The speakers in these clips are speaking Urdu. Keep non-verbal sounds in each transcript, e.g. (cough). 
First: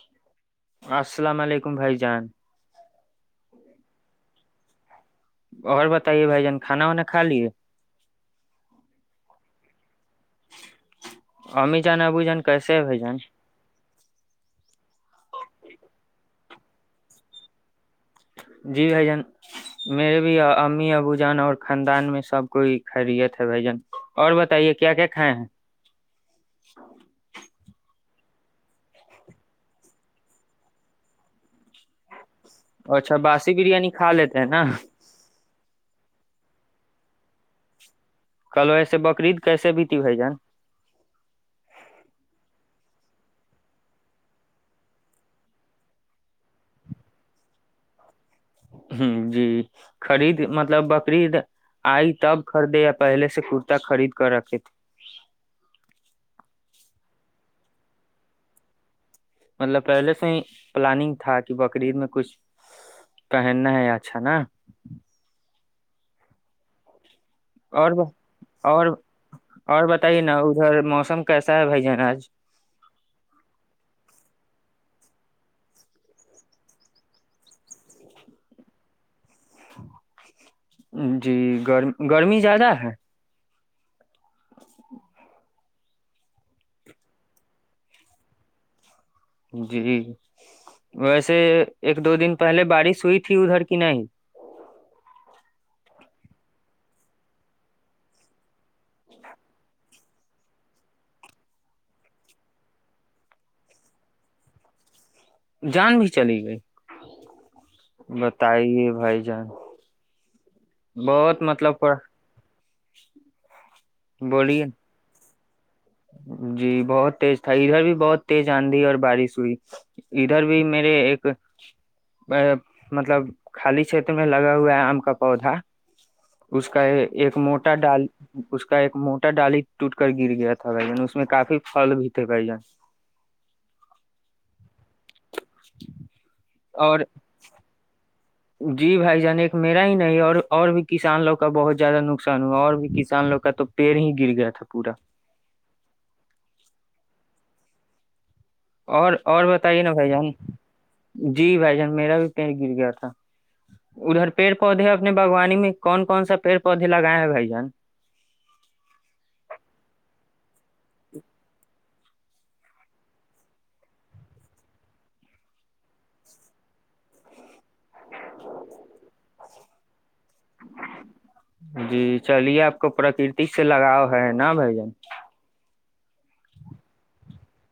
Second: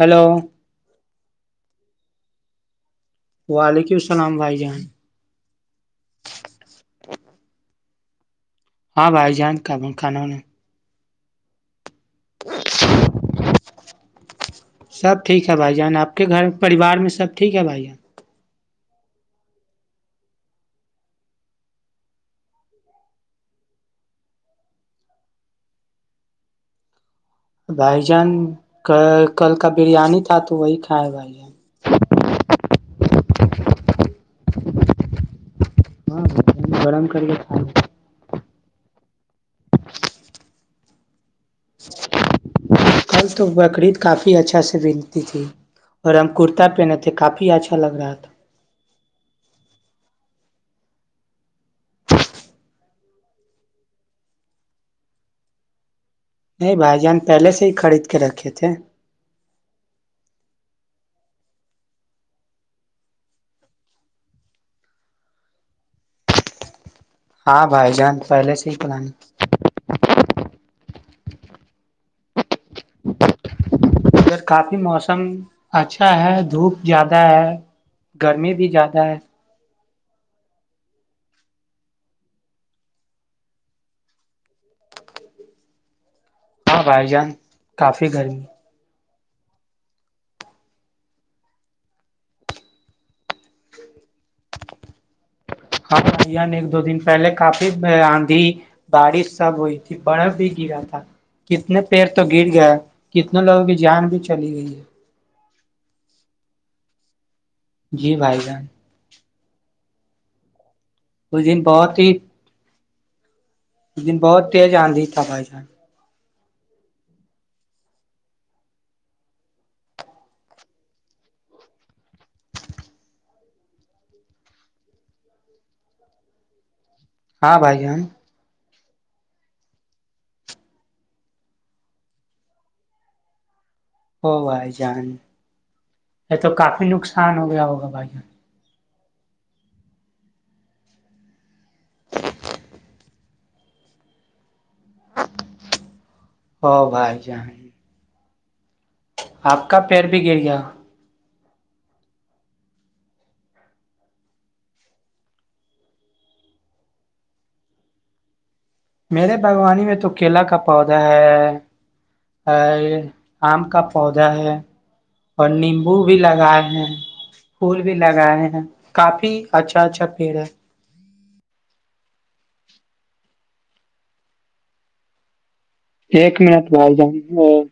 ہیلو السلام علیکم بھائی جان وعلیکم السلام بھائی جان اور بتائیے بھائی جان کھانا وانا کھا لیے ہاں بھائی جان کا کھانا نے (inaudible) جان ا بو جن کیسے ہے بجن سب ٹھیک ہے بھائی جان آپ کے گھر پریوار میں سب ٹھیک ہے بھائی جان جی بھ جان میرے بھی امی ابو جان اور خاندان میں سب کوئی خیریت ہے بھ جان اور بتائیے کیا کیا کھائے ہیں بھائی جان کل کا بریانی تھا تو وہی کھا ہے بھائی جان اچھا باسی بریانی کھا لیتے ہیں نا ہاں ب گرم کر کے خ کلو ایسے بقرریید کیسے بھی تھی بھائی جان کل تو بکرریید کافی اچھا سے بنتی تھی اور ہم کرتا پہنے تھے کافی اچھا لگ رہا تھا ہ جی خرید مطلب بکری آئی تب خریدے پہلے سے کررتا خرید کر رکھے تھے نہیں بھائی جان پہلے سے ہی خرید کے رکھے تھے مطلب پہلے سے ہی پلاننگ تھا کہ بقرید میں کچھ پہننا ہے یا اچھا نا ہاں اور بھائی جان پہلے سے ہی اور پلانی اور بتائیے نا ادھر موسم کیسا ہے بھائی جان آج ادھر کافی موسم اچھا ہے دھوپ زیادہ ہے گرمی بھی زیادہ ہے جی گر گرمی زیادہ ہے (inaudible) ہاں بھائی جان کافی گرمی جی ویسے ایک دو دن پہلے بارش ہوئی تھی ادھر کہ نہیں ہاں اان ایک دو دن پہلے کافی آندھی بارش سب ہوئی تھی برف بھی گرا تھا کتنے پیر تو گر گیا کتنے لوگوں کی جان بھی چلی گئی ہے جان بھی چلی گئی جی بھائی جان بتائیے بھائی جان بہت اس دن مطلب پا بہت ہی اس (inaudible) دن بہت تیز آندی تھاپائی ہاں جی بہت تیز تھا ادھر بھی بہت تیز آندھی اور بارش ہوئی ادھر بھی میرے ایک مطلب خالی چھیتر میں لگا ہوا ہے آم کا پودا اس کا یہ ایک ہاں موٹا بھائی جان ڈال اس کو کا ایک موٹا ڈالی ٹوٹ کر گر گیا تھا تھا ب اس میں کافی فھل بھی تھے ب جن ہوئے جان یہ تو کافی اور نقصان ہو گیا ہوگا بھائی جی بھائی جان ایک میرا ہی نہیں اور اور بھی کسان لوگ کا بہت زیادہ نقصان ہوا اور بھی کسان لوگ کا تو پیڑ ہی گر گیا تھا پورا ہ بھائی جیں اور اور کا بتائیے نا پیڑ بھائی بھی جان گر گیا جی بھائی جان میرا بھی پیڑ گر گیا تھا ادھر پیڑ پودے اپنے باوانی میں کون کون سا پیڑ پودے لگائے ہیں بھائی جان میرے باغوانی میں تو کیلا کا پودا ہے ا آم کا پودا ہے اور نیمبو بھی لگائے ہیں پھول بھی لگائے ہیں کافی اچھا اچھا پیڑ ہے جی چلیے آپ کو پراکرتک سے لگاؤ ہے نا بھ جن ایک منٹ بج جؤں گ اور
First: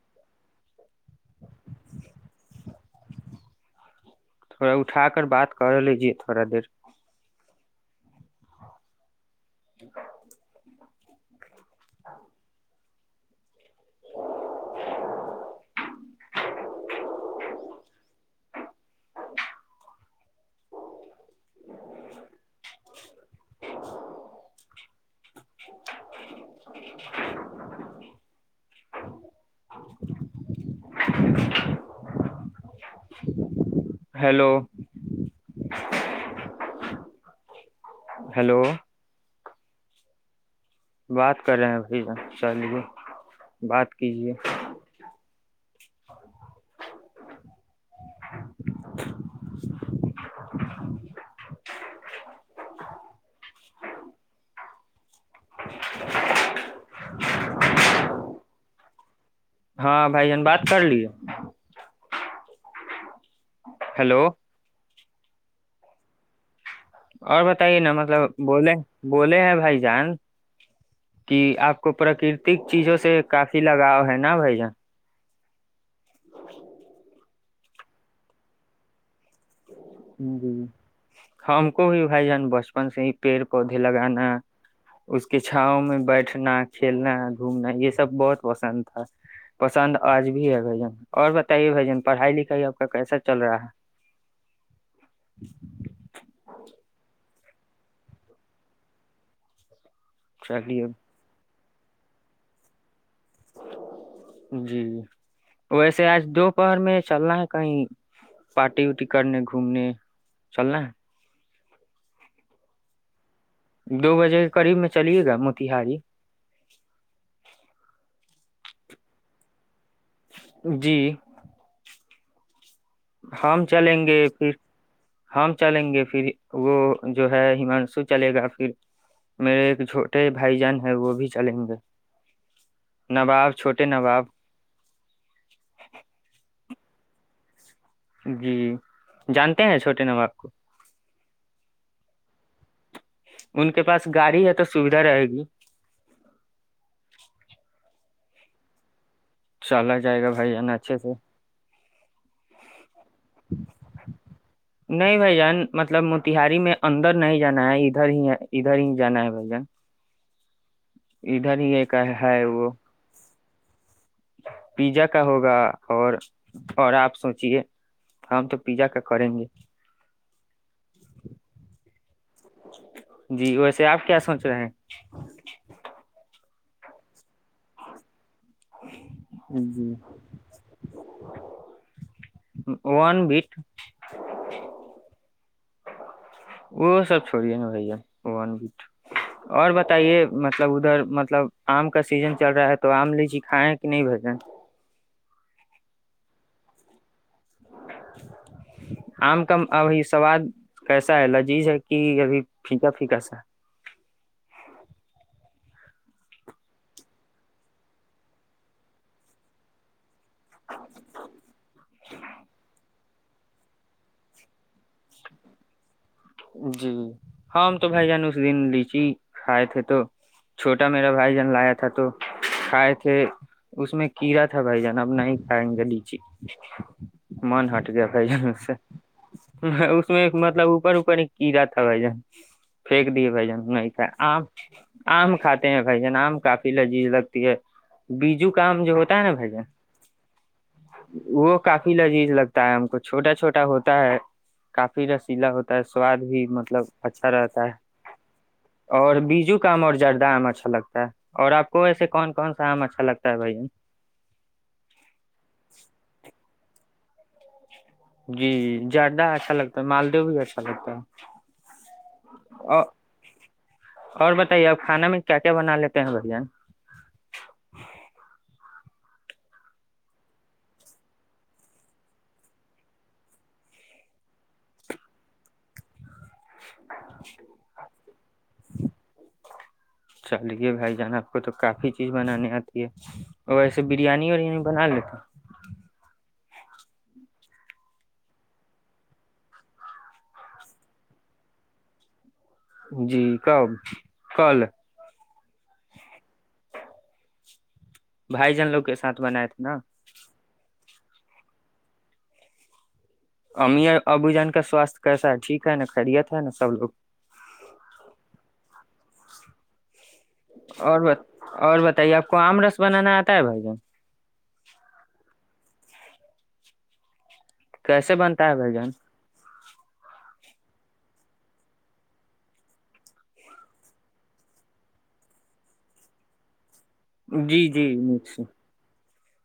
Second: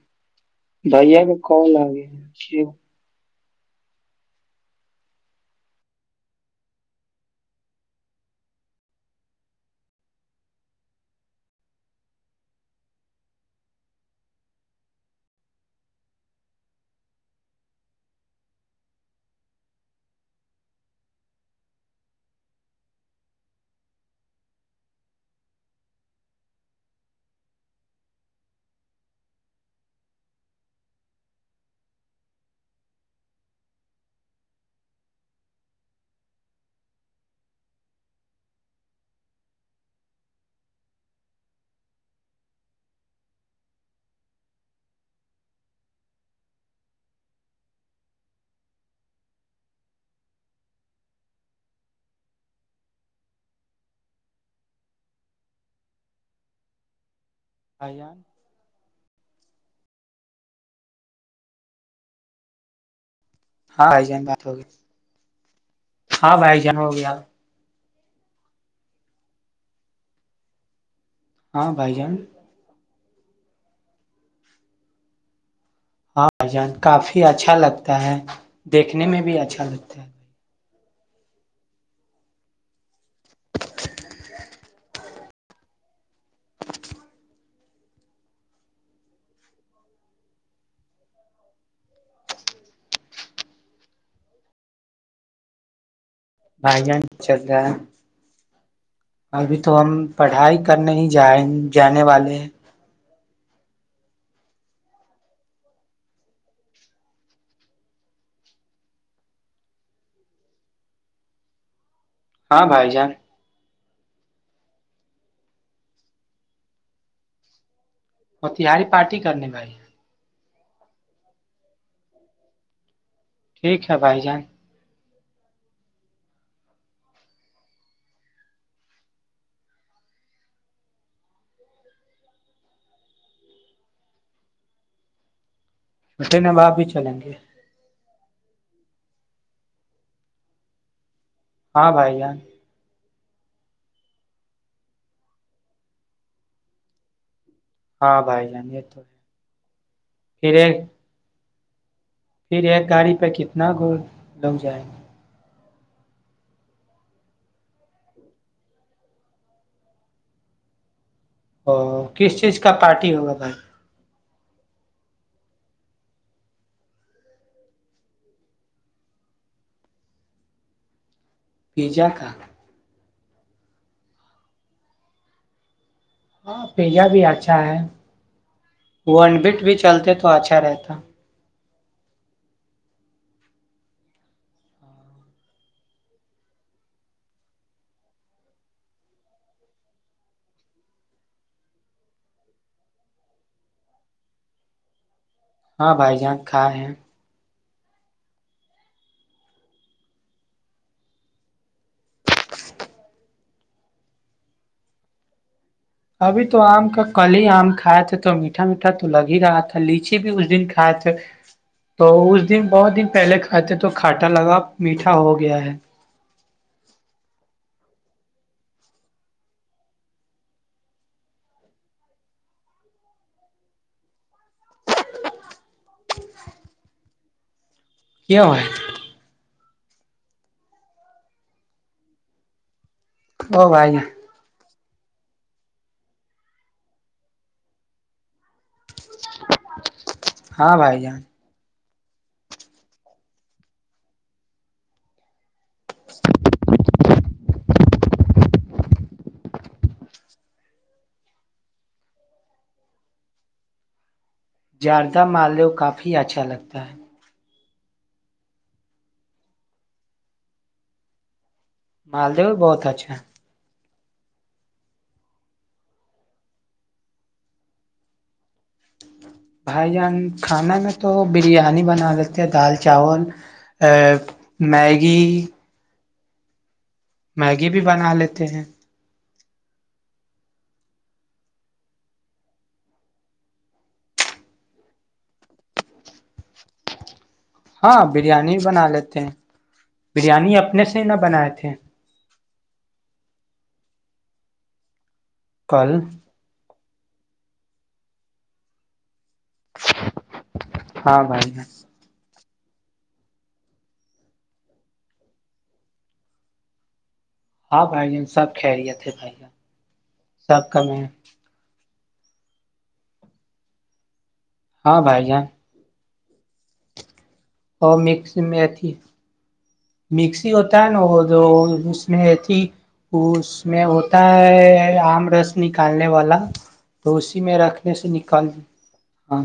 بھھیا کا کال آ گیا تھوڑا اٹھا کر بات کر لیجے تھوڑا دیر ٹ (inaudible) (inaudible) (inaudible) (inaudible) ہیلو ہیلو بات کر رہے ہیں بھیا چلیے بات کیجے (inaudible) (inaudible) (inaudible) ہاں بھائی جان بات کر لیے ہاں جان ہیلو بات ہوگی ہاں بھائی جان ہو گیا اور بتائیے نمک مطلب بولے بولے ہیں بھائی جان کہ ہاں آپ کو بھائی جان پراکرتک چیزوں سے کافی لگاؤ ہے نا بھائی جان ہاں بھائی جان کافی اچھا لگتا ہے دیکھنے میں بھی اچھا لگتا ہے (inaudible) ہم کو بھی بھائی جان بچپن سے ہی پیڑ پودے لگانا اس کے چھاؤ میں بیٹھنا کھیلنا گھومنا یہ سب بہت پسند تھا پسند آج بھی ہے بھائی جان اور بتائیے بھ جان پڑھائی لکھائی آپ کا کیسا چل رہا ہے (inaudible) بھائی جان چل رہا ہے ابھی تو ہم پڑھائی چلیے کرنے ہی جائیں جانے والے ہیں جی ویسے آج دوپہر میں چل رہا ہے کہیں پارٹی وٹی کرنے گھومنے چل رہا ہے ہاں بھائی جان دو بجے کے قریب میں چلیے گا موتیہاری اور تہاری پارٹی کرنے بھائی جی ہم ٹھیک ہے چلیں گے بھائی جان پھر ہم چلیں گے پھر وہ جو ہے ہممانشو چلے گا پھر میرے ایک چھوٹے بھائی جان ہیں وہ بھی چلیں گے نواب چھوٹے نواب اٹ نب آپ ہی چلیں گے جی جانتے ہیں چھوٹے نام آپ کو ہاں بھائی ان کے پاس گاڑی تو سوھا رہے گی ہاں بھائی جانے تو ہے چلا آ جائے گا بھائی پھر ہے نا ایک اچھے سے پھر ایک گاڑی پہ کتنا گڑ لگ جائے گے نہیں بھائی جان مطلب موتہاری میں اندر نہیں جانا ہے ادھر ہی ادھر ہی جانا ہے بھ جن ا کس ہے چیز وہ کا پارٹی ہوگا تھا پیزا کا ہوگا اور اور آپ سوچیے ہم تو پیزا کا کریں گے (inaudible) جی ویسے آپ کیا سوچ رہے ہیں ہاں پجا بھی اچھا ہے ونبٹ ہیں بھی جی چلتے تو اچھا رہتا ون بیٹ وہ سب چھوڑیے نا ون بٹ اور بتائیے مطلب ادھر مطلب آم کا سیزن چل رہا ہے تو آم لیجی کھائےیں کہ نہیں بجن ہاں بھائی جہاں کھا ہے آم کا ابھی سواد کیسا ہے لذیذ ہے کہ ابھی پھیکا پھیکا سا ابھی تو آم کا کل ہی آم کھائے تھے تو میٹھا میٹھا تو لگ ہی رہا تھا لیچی بھی اس دن کھائے تھے تو اس دن بہت دن پہلے کھاتائے تھے تو کھاٹا لگا میٹھا ہو گیا ہے جی ہم تو بھائی جان اس دن لیچی کھائے تھے تو چھوٹا میرا بھائی جان لایا تھا تو کھائے تھے اس میں کیڑا تھا بھائی جان اب نہیں کھائیں گے لیچی من ہٹ گیا بھ کیوں ہے سے اس میں مطلب اوپر کیرا تھا بھائی جان پھینک دیے بھ او جان نہیں بھائی کا آم آم کھاتے ہیں بھائی جان آم کافی لذیذ لگتی ہے بیجو کام جو ہوتا ہے نا بھ ہاں بھائی جان وہ کافی فی لذیذ لگتا ہے ہم کو چھوٹا چھوٹا ہوتا ہے کافی رسیلا ہوتا سواد بھی مطلب اچھا رہتا ہے اور بیجو کا آم اور جردہ آم اچھا لگتا ہے اور آپ کو ویسے کون کون سا آم اچھا لگتا ہے بھائی جاردہ مال لو کافی اچھا لگتا ہے جی جردہ اچھا لگتا ہے مالدو بھی اچھا لگتا ہے مالدیو بھی بہت اور اچھا ہے اور بتائیے اب کھانا میں کیا کیا بنا لیتے ہیں بڑ بھائی جان کھانا میں تو بریانی بنا لیتے ہیں دال چاول ا میگی میگی بھی بنا لیتے ہیں چلیے بھائی جان آپ کو تو کافی چیز بنانانی آتی ہے اور ویسے بریانی وریانی بنا لیتے ہاں بریانی بنا لیتے ہیں بریانی اپنے سے نہ بنائے تھے جی کب کل کل بھائی جان لوگ کے ساتھ بنت نا ہاں بھائی ب ام ابو جان کا سواستھ کیسا ہے ٹھیک ہے نا خیریت ہے نا سب لوگ ہاں بھائی جان سب کہہریے تھے بھائی سب کم اور بت... اور آپ کو آم رس بنانا آتا ہے بھائی ج ہاں بھائی جان اور کیسے مکس بنتا ہے میں بھائی تھی جان مکسی ہوتا ہے نا وہ جو اس میںتی اس میں ہوتا ہے آم رس نکالنے والا تو اسی میں جی جی رکھنے سے مکسی نکال د ہاں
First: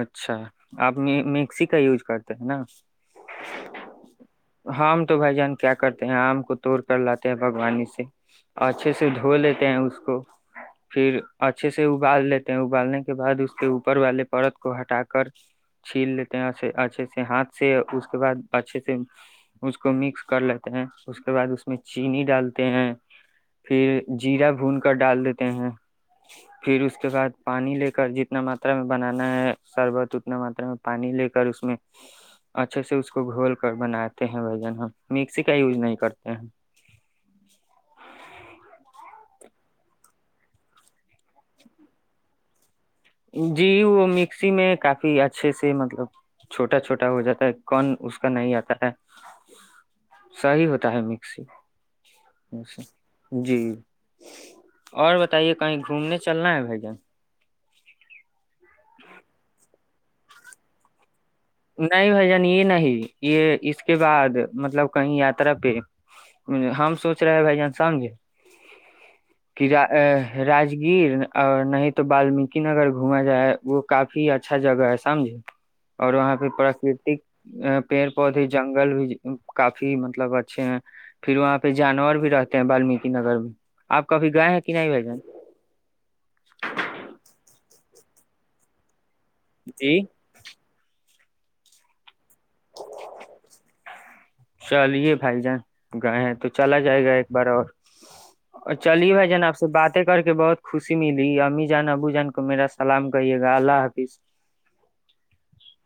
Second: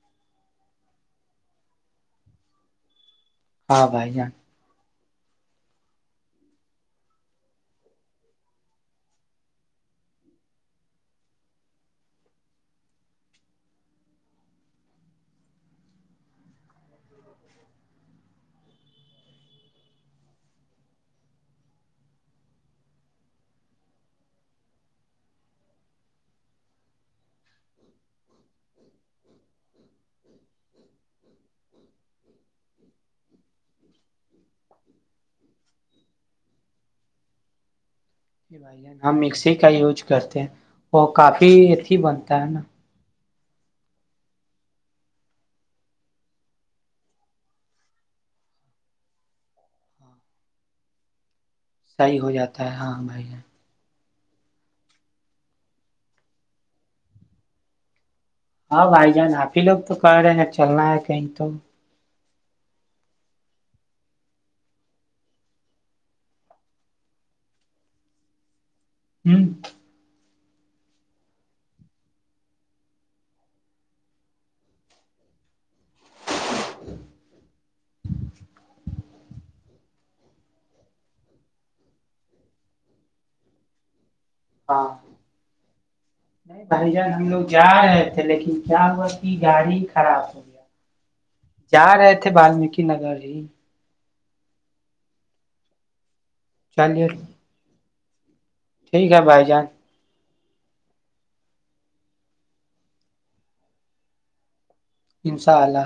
اچھا آپ مکسی کا یوز کرتے ہیں نا ہاں بھائی جان ہم تو بھائی جان کیا کرتے ہیں آم کو توڑ کر لاتے ہیں بگوانی سے اچھے سے دھو لیتے ہیں اس کو پھر اچھے سے ابال لیتے ہیں ابالنے کے ب اس کے اوپر والے پرت کو ہٹا کر چھیل لیتے ہیں اچھے سے ہاتھ سے اس کے بعد اچھے سے اس کو مکس کر لیتے ہیں اس کے بعد اس میں چینی ڈالتے ہیں پھر جیرا بھون کر ڈال دیتے ہیں پھر اس کے بعد پانی لے جتنا ماترا میں بنانا ہے شربت اتنا ماتا میں پانی لے کر اس میں اچھے سے اس کو گھول کر بناتے ہیں بھن ہم مکسی کا یوز نہیں کرتے ہیں بھائی ج ہم مکسی کا یوز کرتے ہیں وہ کافی ا ہی بنتا ہے نا جی وہ مکسی میں کافی اچھے سے مطلب چھوٹا چھوٹا ہو جاتا ہے کون اس کا نہیں آتا ہے صیح ہوتا ہے مکسی صحیح ہو جاتا ہے سے ہاں بھائی ہے جی اور بتائیے کہیں گھومنے چلنا ہے بھائی ج ہاں بھائی جان آپ ہی لوگ تو کہ رہے ہیں نا چلنا ہے کہیں تو نہیں بائی جان یہ نہیں یہ اس کے بعد مطلب کہیں یاترا پہ ہم سوچ رہے بھائی جان سمجھ ک ہ کیا ا راجگیر اور نہیں تو بالمیک نگر گھوما جائے وہ کافی اچھا جگہ ہے سمجھے اور وہاں پہ پراکرتک ا پیڑ پودے جنگل بھی کافی مطلب اچھے ہیں پھر وہاں پہ جانور بھی رہتے ہیں بالمیک نگر میں آپ کبھی گئے ہیں کہ ہاں نہیں بھائی جان نہیں بھائی جان ہم لوگ ج ہے تھے لیکن کیا ہوا کی گاڑی جی خراب ہو گیا جا رہے تھے والمیک نگر ہی چلیے بھائی جان گئے تو چلا جائے چلیے گا ایک بار اور اور ٹھیک چلیے ہے بھائی جنا آپ جان سے باتیں کر کے کہ بہت خوشی ملی امی جان ابو جان کو میرا سلام کہیے گا اللہ حافظ انشاءاللہ